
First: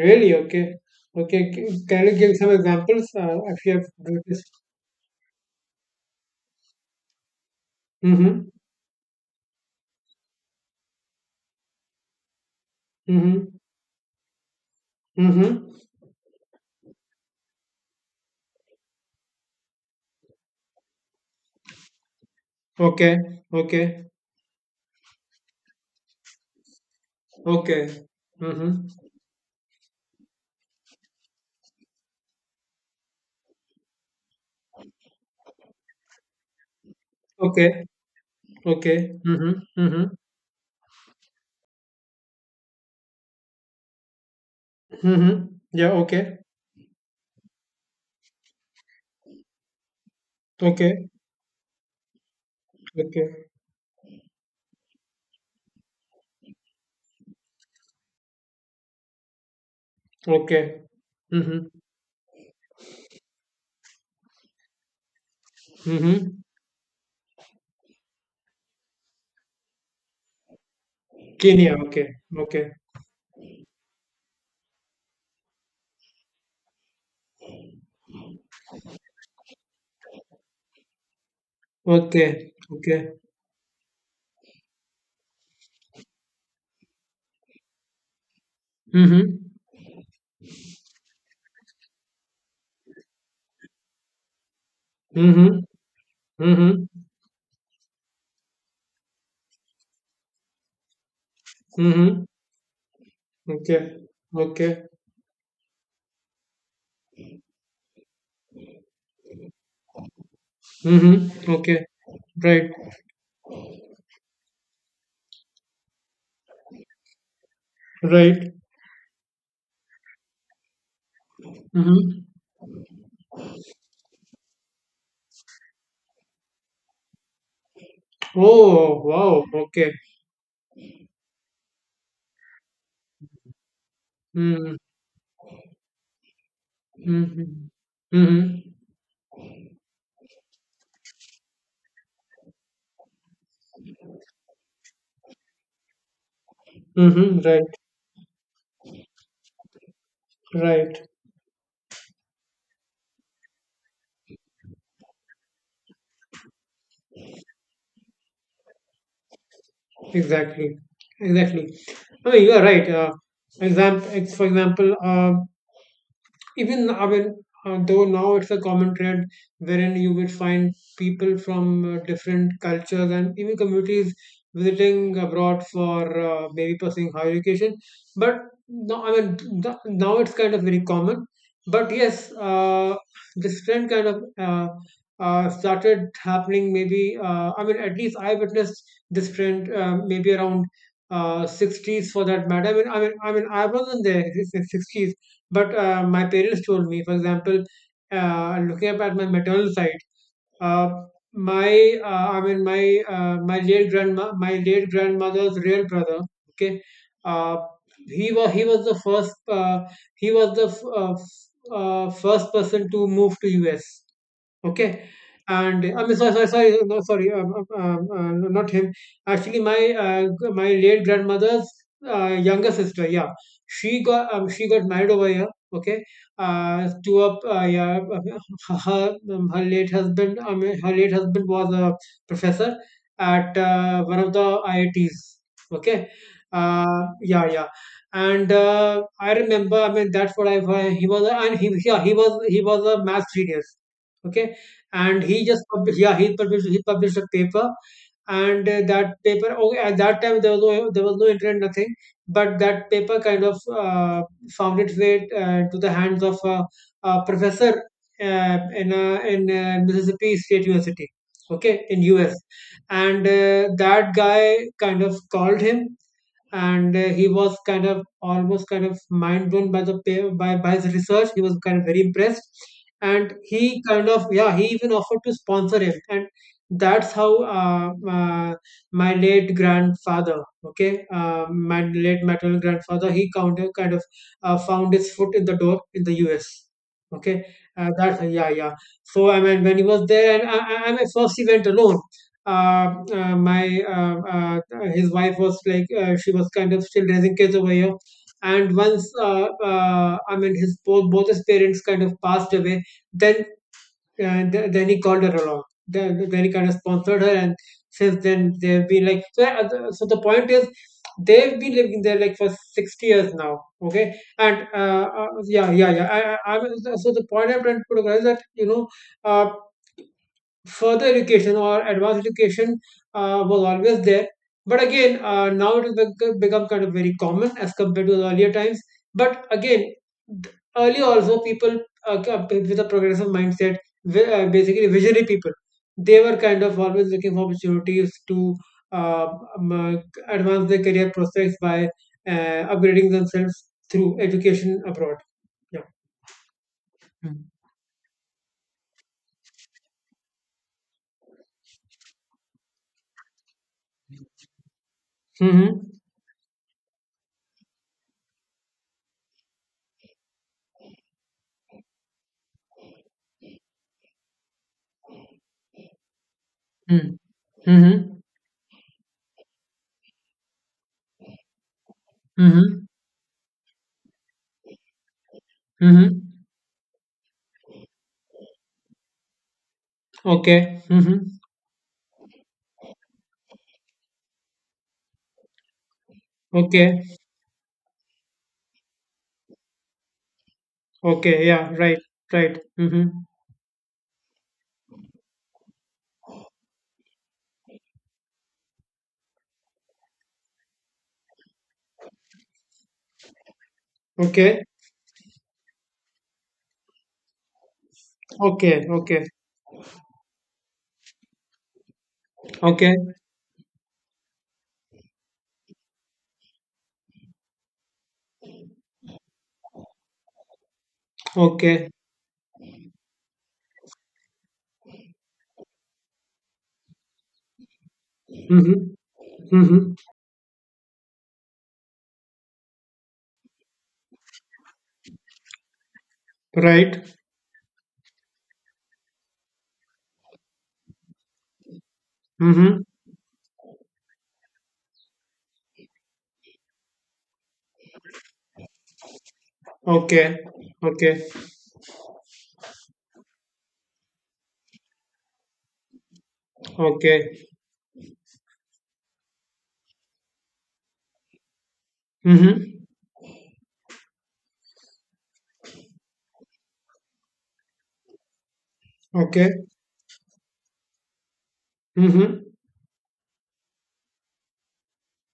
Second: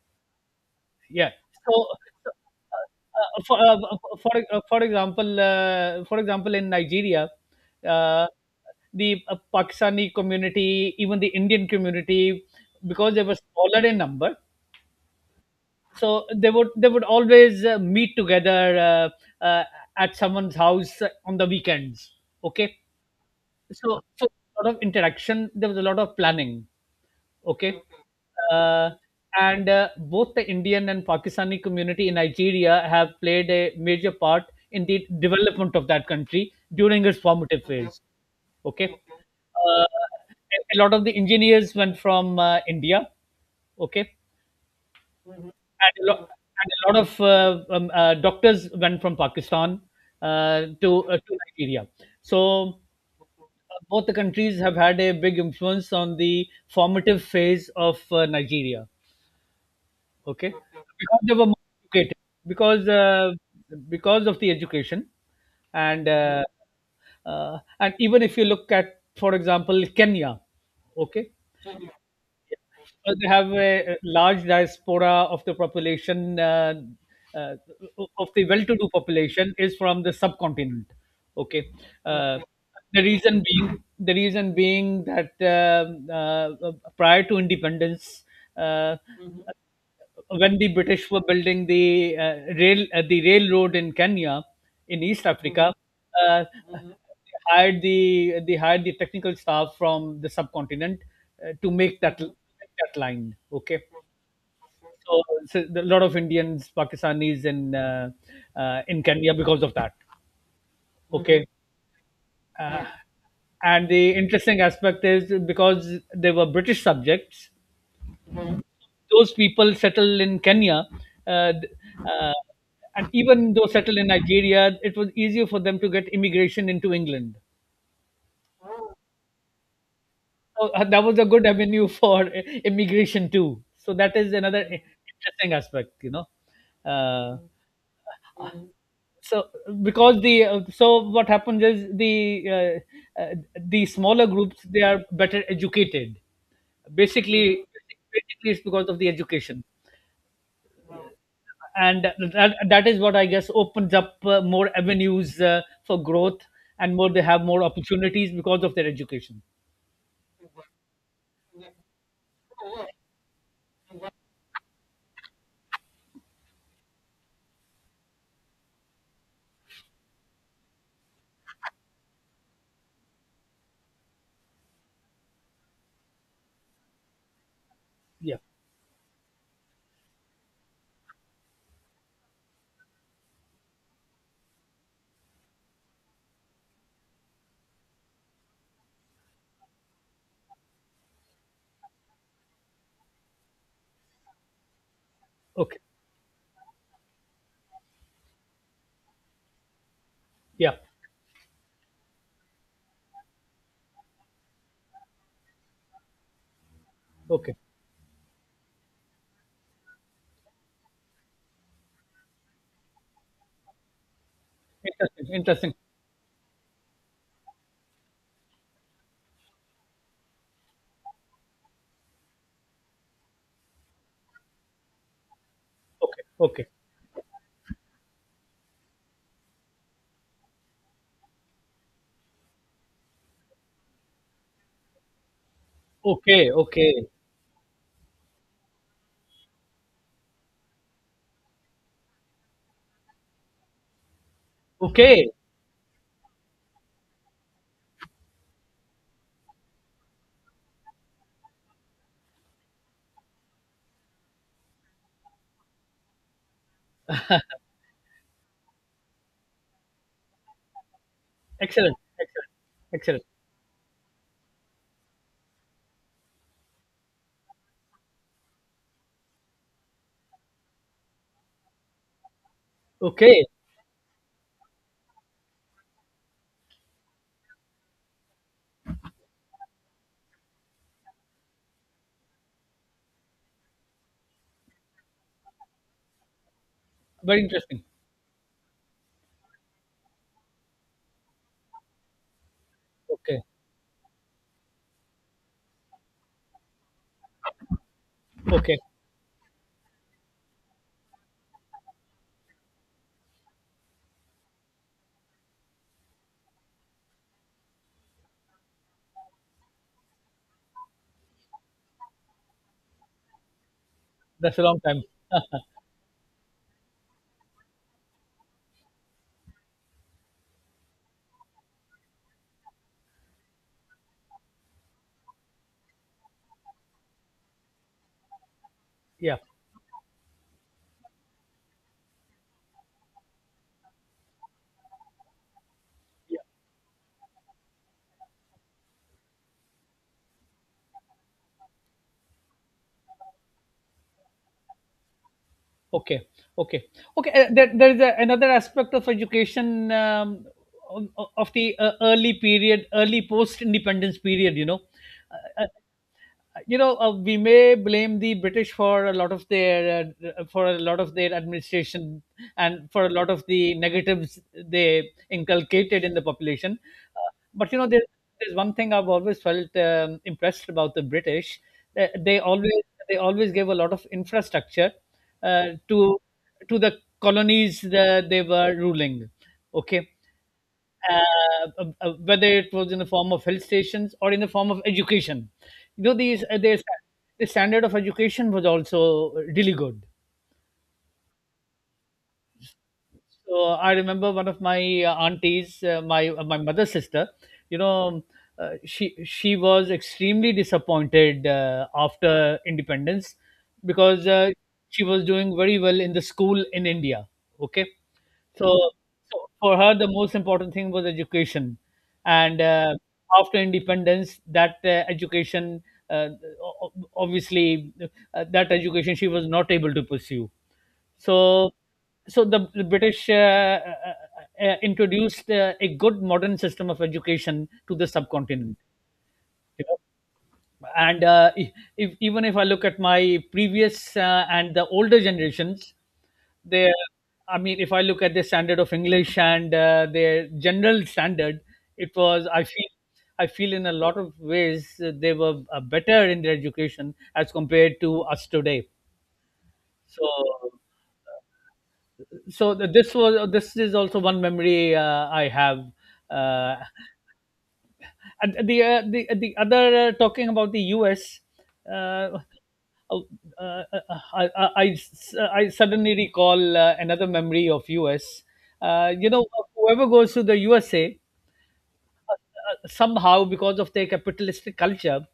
Speaker 2: really? Okay.
Speaker 1: Yeah.
Speaker 2: Okay.
Speaker 1: So,
Speaker 2: Can you
Speaker 1: so,
Speaker 2: give some examples
Speaker 1: uh, for
Speaker 2: if you
Speaker 1: uh,
Speaker 2: have noticed?
Speaker 1: for example, in Nigeria, uh,
Speaker 2: Mm-hmm.
Speaker 1: the Pakistani community, even the Indian community, because they were
Speaker 2: Mm-hmm.
Speaker 1: smaller in number,
Speaker 2: Mm-hmm.
Speaker 1: so they would always meet together uh, uh, at someone's house on the weekends. Okay,
Speaker 2: Okay.
Speaker 1: so,
Speaker 2: Okay.
Speaker 1: so a lot of interaction, there was a lot of planning. Okay.
Speaker 2: Okay. Mm-hmm.
Speaker 1: uh, and both the Indian and Pakistani community in Nigeria have played a major part in the development of that country during its formative
Speaker 2: Okay.
Speaker 1: phase. Okay.
Speaker 2: Okay. Mm-hmm.
Speaker 1: uh,
Speaker 2: Mm-hmm.
Speaker 1: a lot of the engineers went from india. Okay.
Speaker 2: Mm-hmm. Yeah.
Speaker 1: and a lot,
Speaker 2: Okay.
Speaker 1: and a lot of doctors went from Pakistan,
Speaker 2: Okay.
Speaker 1: to Nigeria. So
Speaker 2: Okay.
Speaker 1: both the countries have had a big influence on the formative phase of Nigeria. Okay,
Speaker 2: Okay.
Speaker 1: because they were more
Speaker 2: Mm-hmm.
Speaker 1: educated, because uh, because of the education. And
Speaker 2: Mm-hmm.
Speaker 1: even if you look at, for example, Kenya, okay,
Speaker 2: Kenya. Okay. Okay.
Speaker 1: they have a large diaspora of the uh, well-to-do population is from the subcontinent. Okay. uh,
Speaker 2: Okay.
Speaker 1: the
Speaker 2: Okay.
Speaker 1: reason being the reason being that, prior to independence, uh,
Speaker 2: Mm-hmm.
Speaker 1: when the British were building the rail the railroad in Kenya, in East
Speaker 2: Mm-hmm.
Speaker 1: Africa, uh,
Speaker 2: Mm-hmm.
Speaker 1: hmm hired, the they hired the technical staff from the subcontinent, to make
Speaker 2: Mm-hmm.
Speaker 1: that line. Okay,
Speaker 2: Okay. Okay.
Speaker 1: so so a lot of Indians, Pakistanis, in Kenya, because of that. Hmm. Okay.
Speaker 2: Mm-hmm. Okay. Right.
Speaker 1: Yeah. And the interesting aspect is, because they were British subjects,
Speaker 2: Right.
Speaker 1: those people settled in Kenya, uh, th-
Speaker 2: Mm-hmm.
Speaker 1: uh, and even though settled in Nigeria, it was easier for them to get immigration into England.
Speaker 2: Oh, wow. Okay.
Speaker 1: So that was a good avenue for immigration too. So that is another
Speaker 2: Mm-hmm.
Speaker 1: I- interesting aspect, you know. Uh,
Speaker 2: Mm-hmm. Mm-hmm.
Speaker 1: so because the so what happens is, uh, uh, the smaller groups, they are better educated.
Speaker 2: Mm-hmm. Right.
Speaker 1: Basically, basically it's because of the education.
Speaker 2: Right.
Speaker 1: And that is what, I guess, opens up more avenues for growth, and more they have more opportunities because of their education.
Speaker 2: Exactly. Exactly. I mean, you are right. For example, even I mean, though now it's a common trend wherein you will find people from different cultures and even communities visiting abroad for maybe pursuing higher education.
Speaker 1: Yeah.
Speaker 2: But no, I mean now it's kind of very common. But yes, this trend kind of started happening. Maybe I mean at least I witnessed this trend maybe around. 60s for that matter. I mean, I wasn't there in the 60s, but
Speaker 1: Okay.
Speaker 2: my parents told me, for example, looking up at my maternal side,
Speaker 1: Yeah.
Speaker 2: uh, my my late grandmother's real brother. Okay, uh,
Speaker 1: Okay.
Speaker 2: he was the first he was the f- f- first person to move to US. Okay.
Speaker 1: Interesting. Interesting.
Speaker 2: And I'm sorry, no, sorry, no, not him. Actually, my my late grandmother's younger sister, yeah, she got married over here. Okay,
Speaker 1: Okay. Okay.
Speaker 2: to a yeah, her late husband. I mean, her late husband was a professor at one of the IITs. Okay,
Speaker 1: Okay. Okay.
Speaker 2: uh, yeah, yeah, and I remember. I mean, that's what I he was, a- and he Yeah, he was a math genius, okay, and
Speaker 1: Okay.
Speaker 2: he just published, yeah, he published a paper, and that paper. Oh, yeah, at that time there was no, there was no internet, nothing, but that paper kind of found its way to the hands of a professor in Mississippi State University, okay,
Speaker 1: Excellent.
Speaker 2: in U.S.,
Speaker 1: Excellent. Excellent.
Speaker 2: and that guy kind of called him, and he was kind of almost kind of mind blown by the by his research. He was kind of very impressed, and
Speaker 1: Okay.
Speaker 2: he kind of, yeah, he even offered to sponsor him, and that's how my late grandfather, okay, my late maternal grandfather, he kind of found his foot in the door in the U.S.
Speaker 1: Very
Speaker 2: Okay,
Speaker 1: interesting.
Speaker 2: that's yeah, yeah. So I mean when he was there, and I my first he went alone.
Speaker 1: Okay.
Speaker 2: My His wife was like she was kind of still raising kids over here, and
Speaker 1: Okay.
Speaker 2: once I mean his both, both his parents kind of passed away, then then he called her along, then he kind of sponsored her, and since then they've been like so, so the point is they've been living there like for 60 years now. Okay,
Speaker 1: That's a
Speaker 2: and
Speaker 1: long time.
Speaker 2: so so the point I'm trying to put across is that you know, uh, further education or advanced education was always there. But again, now it has become kind of very common as compared to the earlier times.
Speaker 1: Yeah.
Speaker 2: But again, earlier also people with a progressive mindset, basically visionary people, they were kind of always looking for opportunities to uh, um, uh, advance their career prospects by upgrading themselves through education abroad. Yeah.
Speaker 1: Okay, okay, okay.
Speaker 2: Mm.
Speaker 1: There is a, another aspect of education, of the early period, early post-independence period. You know, uh, uh,
Speaker 2: Mm-hmm.
Speaker 1: we may blame the British for a lot of their, for a lot of their administration, and for a lot of the negatives they inculcated in the population.
Speaker 2: Mm.
Speaker 1: Uh, but you know, there,
Speaker 2: Mm-hmm.
Speaker 1: there's one thing I've always felt impressed about the British. Uh, they always,
Speaker 2: Mm-hmm.
Speaker 1: they always gave a lot of infrastructure uh, to
Speaker 2: Mm-hmm.
Speaker 1: to the colonies that they were ruling. Okay.
Speaker 2: Okay. Mm-hmm.
Speaker 1: Whether it was in the form of health stations or in the form of education. You know, these their,
Speaker 2: Okay.
Speaker 1: the standard of education was also really good.
Speaker 2: Okay. Yeah. Right. Right. Mm-hmm.
Speaker 1: So I remember one of my aunties, my my mother's sister. You know, she was extremely disappointed after independence, because
Speaker 2: Okay.
Speaker 1: she was doing very well in the school in India. Okay. So
Speaker 2: Okay. Okay.
Speaker 1: so for her, the most important thing was education. And
Speaker 2: Okay.
Speaker 1: after independence, that education, uh, o- o- obviously, that education she was not able to pursue. So
Speaker 2: Okay.
Speaker 1: so the British introduced a good modern system of education to the subcontinent.
Speaker 2: Mm-hmm. Mm-hmm.
Speaker 1: You know? And if- even if I look at my previous and the older generations, they,
Speaker 2: Right.
Speaker 1: I mean, if I look at the standard of English and their general standard, it was
Speaker 2: Mm-hmm.
Speaker 1: I feel in a lot of ways they were better in their education as compared to us today. So
Speaker 2: Okay. Okay.
Speaker 1: this was, this is also one memory I have. Uh,
Speaker 2: Okay.
Speaker 1: and the other, talking about the U.S. Uh,
Speaker 2: Mm-hmm.
Speaker 1: oh, uh, uh, I, I, uh, I I suddenly recall another memory of U.S. You know,
Speaker 2: Okay.
Speaker 1: whoever goes to the USA,
Speaker 2: Mm-hmm.
Speaker 1: somehow because of their capitalistic culture,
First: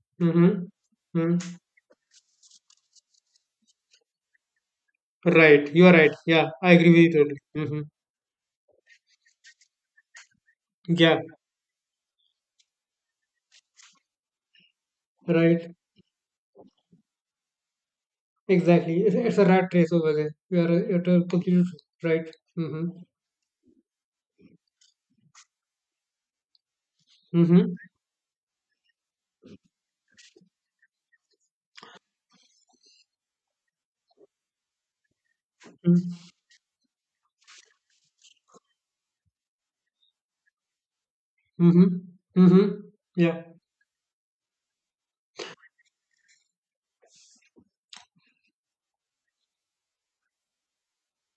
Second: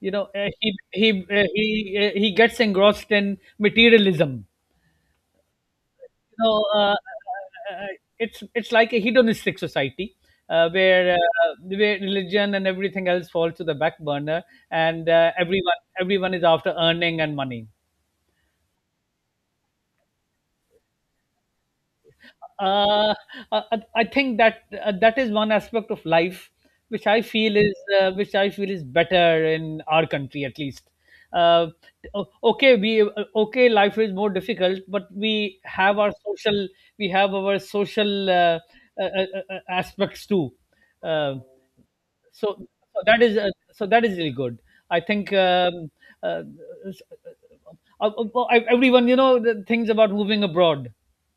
Speaker 1: you know,
Speaker 2: Mm-hmm.
Speaker 1: he he uh,
Speaker 2: Mm-hmm.
Speaker 1: he uh, he gets engrossed in materialism.
Speaker 2: Right. You are right.
Speaker 1: You
Speaker 2: Yeah.
Speaker 1: know,
Speaker 2: I agree with you totally. Mm-hmm.
Speaker 1: uh, it's like a hedonistic society, where
Speaker 2: Yeah.
Speaker 1: religion and everything else falls to the back burner, and
Speaker 2: Right.
Speaker 1: everyone is after earning and money.
Speaker 2: Exactly. It's a rat race over there. You are completely right. Mm-hmm.
Speaker 1: uh, I think that that is one aspect of life which I feel
Speaker 2: Mm-hmm.
Speaker 1: is, which I feel is better in our country at least. Uh, o- okay, we uh, okay, life is more difficult, but
Speaker 2: Mm-hmm.
Speaker 1: we have our social uh, aspects too. Uh,
Speaker 2: Mhm.
Speaker 1: so,
Speaker 2: Mhm.
Speaker 1: so that is,
Speaker 2: Yeah.
Speaker 1: so that is really good. I think uh, s- everyone, you know, the things about moving abroad.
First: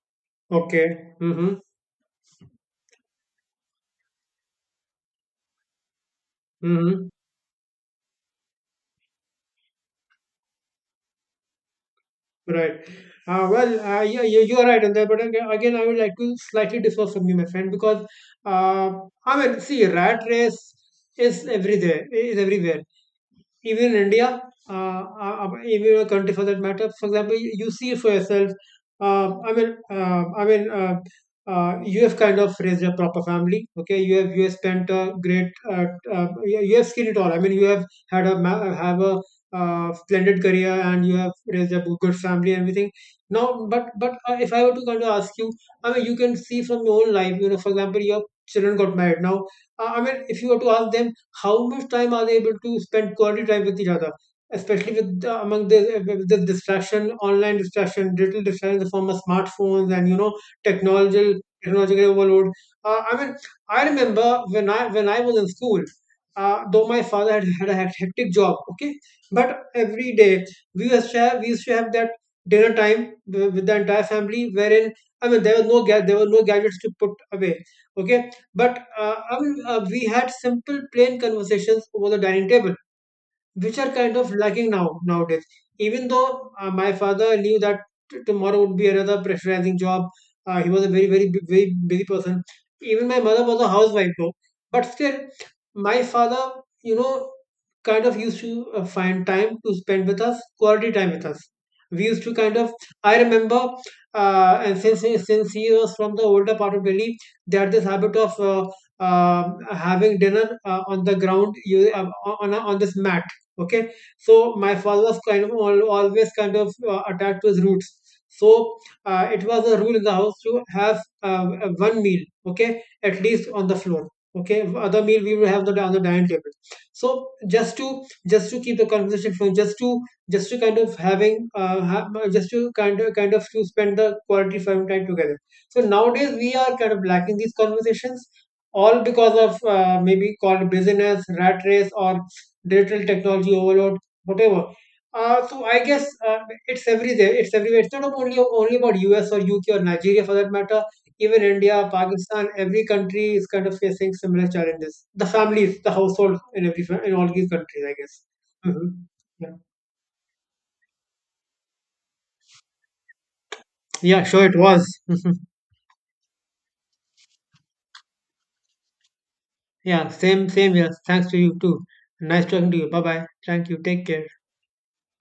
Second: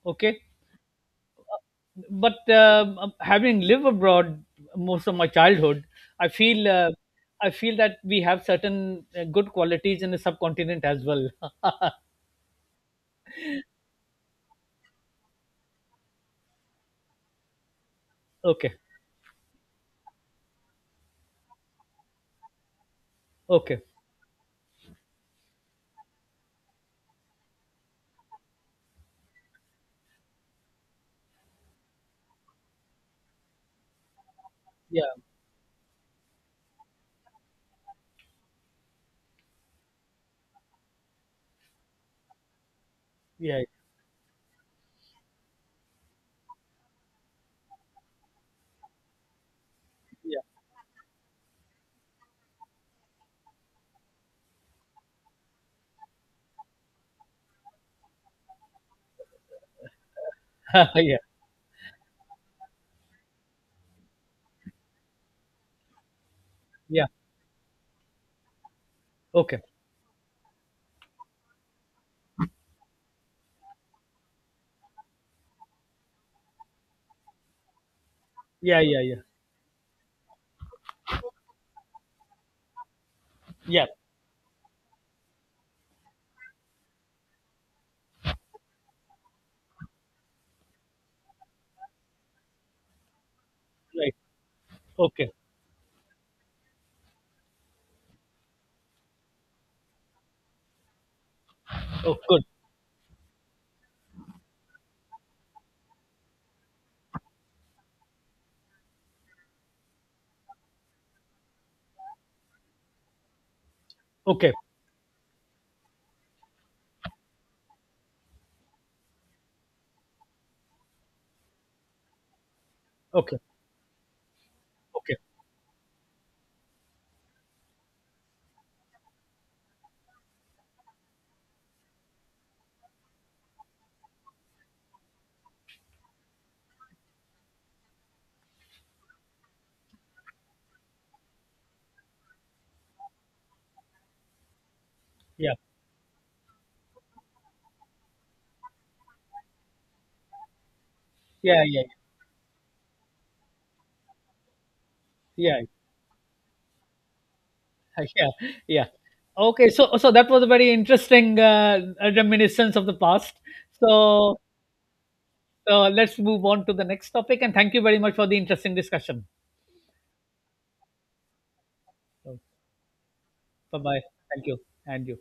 Speaker 1: Okay,
Speaker 2: Okay. Mhm.
Speaker 1: but having lived abroad most of my childhood, I feel,
Speaker 2: Mhm.
Speaker 1: I feel that we have certain good qualities in the subcontinent as well.
Speaker 2: Right. Yeah, yeah, you are right on that. But again, I would like to slightly differ from you, my friend, because
Speaker 1: Okay,
Speaker 2: uh, I mean, see, rat race is everywhere. Is everywhere.
Speaker 1: okay,
Speaker 2: Even in India, even a country for that matter. For example, you see it for yourself. Um, I mean, uh, I mean, uh, you have kind of raised a proper family. Okay, you have spent
Speaker 1: yeah,
Speaker 2: a great, you, you have seen it all. I mean, you have have a splendid career and you have raised a good family and everything.
Speaker 1: yeah,
Speaker 2: Now, but if I were to kind of ask you, I mean, you can see from your own life. You know, for example, your children got married. Now, I mean,
Speaker 1: yeah.
Speaker 2: if you were to ask them how much time are they able to spend quality time with each other, especially with the, with the distraction, online distraction, digital distraction in the form of smartphones and you know
Speaker 1: Yeah,
Speaker 2: technological technological overload. I mean, I remember when I was in school. Though my
Speaker 1: yeah.
Speaker 2: father had a hectic job, okay,
Speaker 1: Okay,
Speaker 2: but every day we used to have that dinner time with the entire family, wherein I mean there was there were no gadgets to put away, okay, but
Speaker 1: yeah, yeah, yeah,
Speaker 2: we had simple, plain conversations over the dining table, which
Speaker 1: yeah.
Speaker 2: are kind of lacking now nowadays. Even though my father knew that tomorrow would be another pressurizing job, he was a very busy person. Even my mother was a housewife
Speaker 1: Right.
Speaker 2: though, but still,
Speaker 1: Okay.
Speaker 2: my father, you know, kind of used to find time to spend with us, quality time with us. We
Speaker 1: Oh,
Speaker 2: used to
Speaker 1: good.
Speaker 2: kind of, I remember, and since he was from the older part of Delhi, they had this habit of having dinner on the ground, you, on a, on this mat, okay.
Speaker 1: Okay.
Speaker 2: So my father was kind of always kind of attached to his roots, so it was a rule in the house to have one meal, okay, at
Speaker 1: Okay.
Speaker 2: least on the floor, okay, other
Speaker 1: Okay.
Speaker 2: meal we would have the, on the dining table, so just to, just to keep the conversation flowing, just to, just to kind of just to kind of to spend the quality time together. So nowadays we are kind of lacking these conversations, all because of maybe called business rat race or digital technology overload, whatever.
Speaker 1: Yeah.
Speaker 2: So I guess it's everywhere. It's everywhere. It's not only about U.S. or U.K. or Nigeria for that matter. Even
Speaker 1: Yeah. Yeah.
Speaker 2: India, Pakistan, every country is kind of facing similar challenges. The
Speaker 1: Yeah. Yeah.
Speaker 2: families, the households in in all these countries, I guess.
Speaker 1: Yeah. Yeah.
Speaker 2: Hmm Yeah.
Speaker 1: Okay. So so that was a very interesting reminiscence of the past.
Speaker 2: Yeah,
Speaker 1: So
Speaker 2: sure, it was.
Speaker 1: let's move on to the next topic. And thank you very much for the interesting discussion.
Speaker 2: Yeah, same, same. Yes, thanks to you too.
Speaker 1: Bye
Speaker 2: Nice talking to you. Bye bye. Thank you.
Speaker 1: bye.
Speaker 2: Take care.
Speaker 1: Thank you. And you.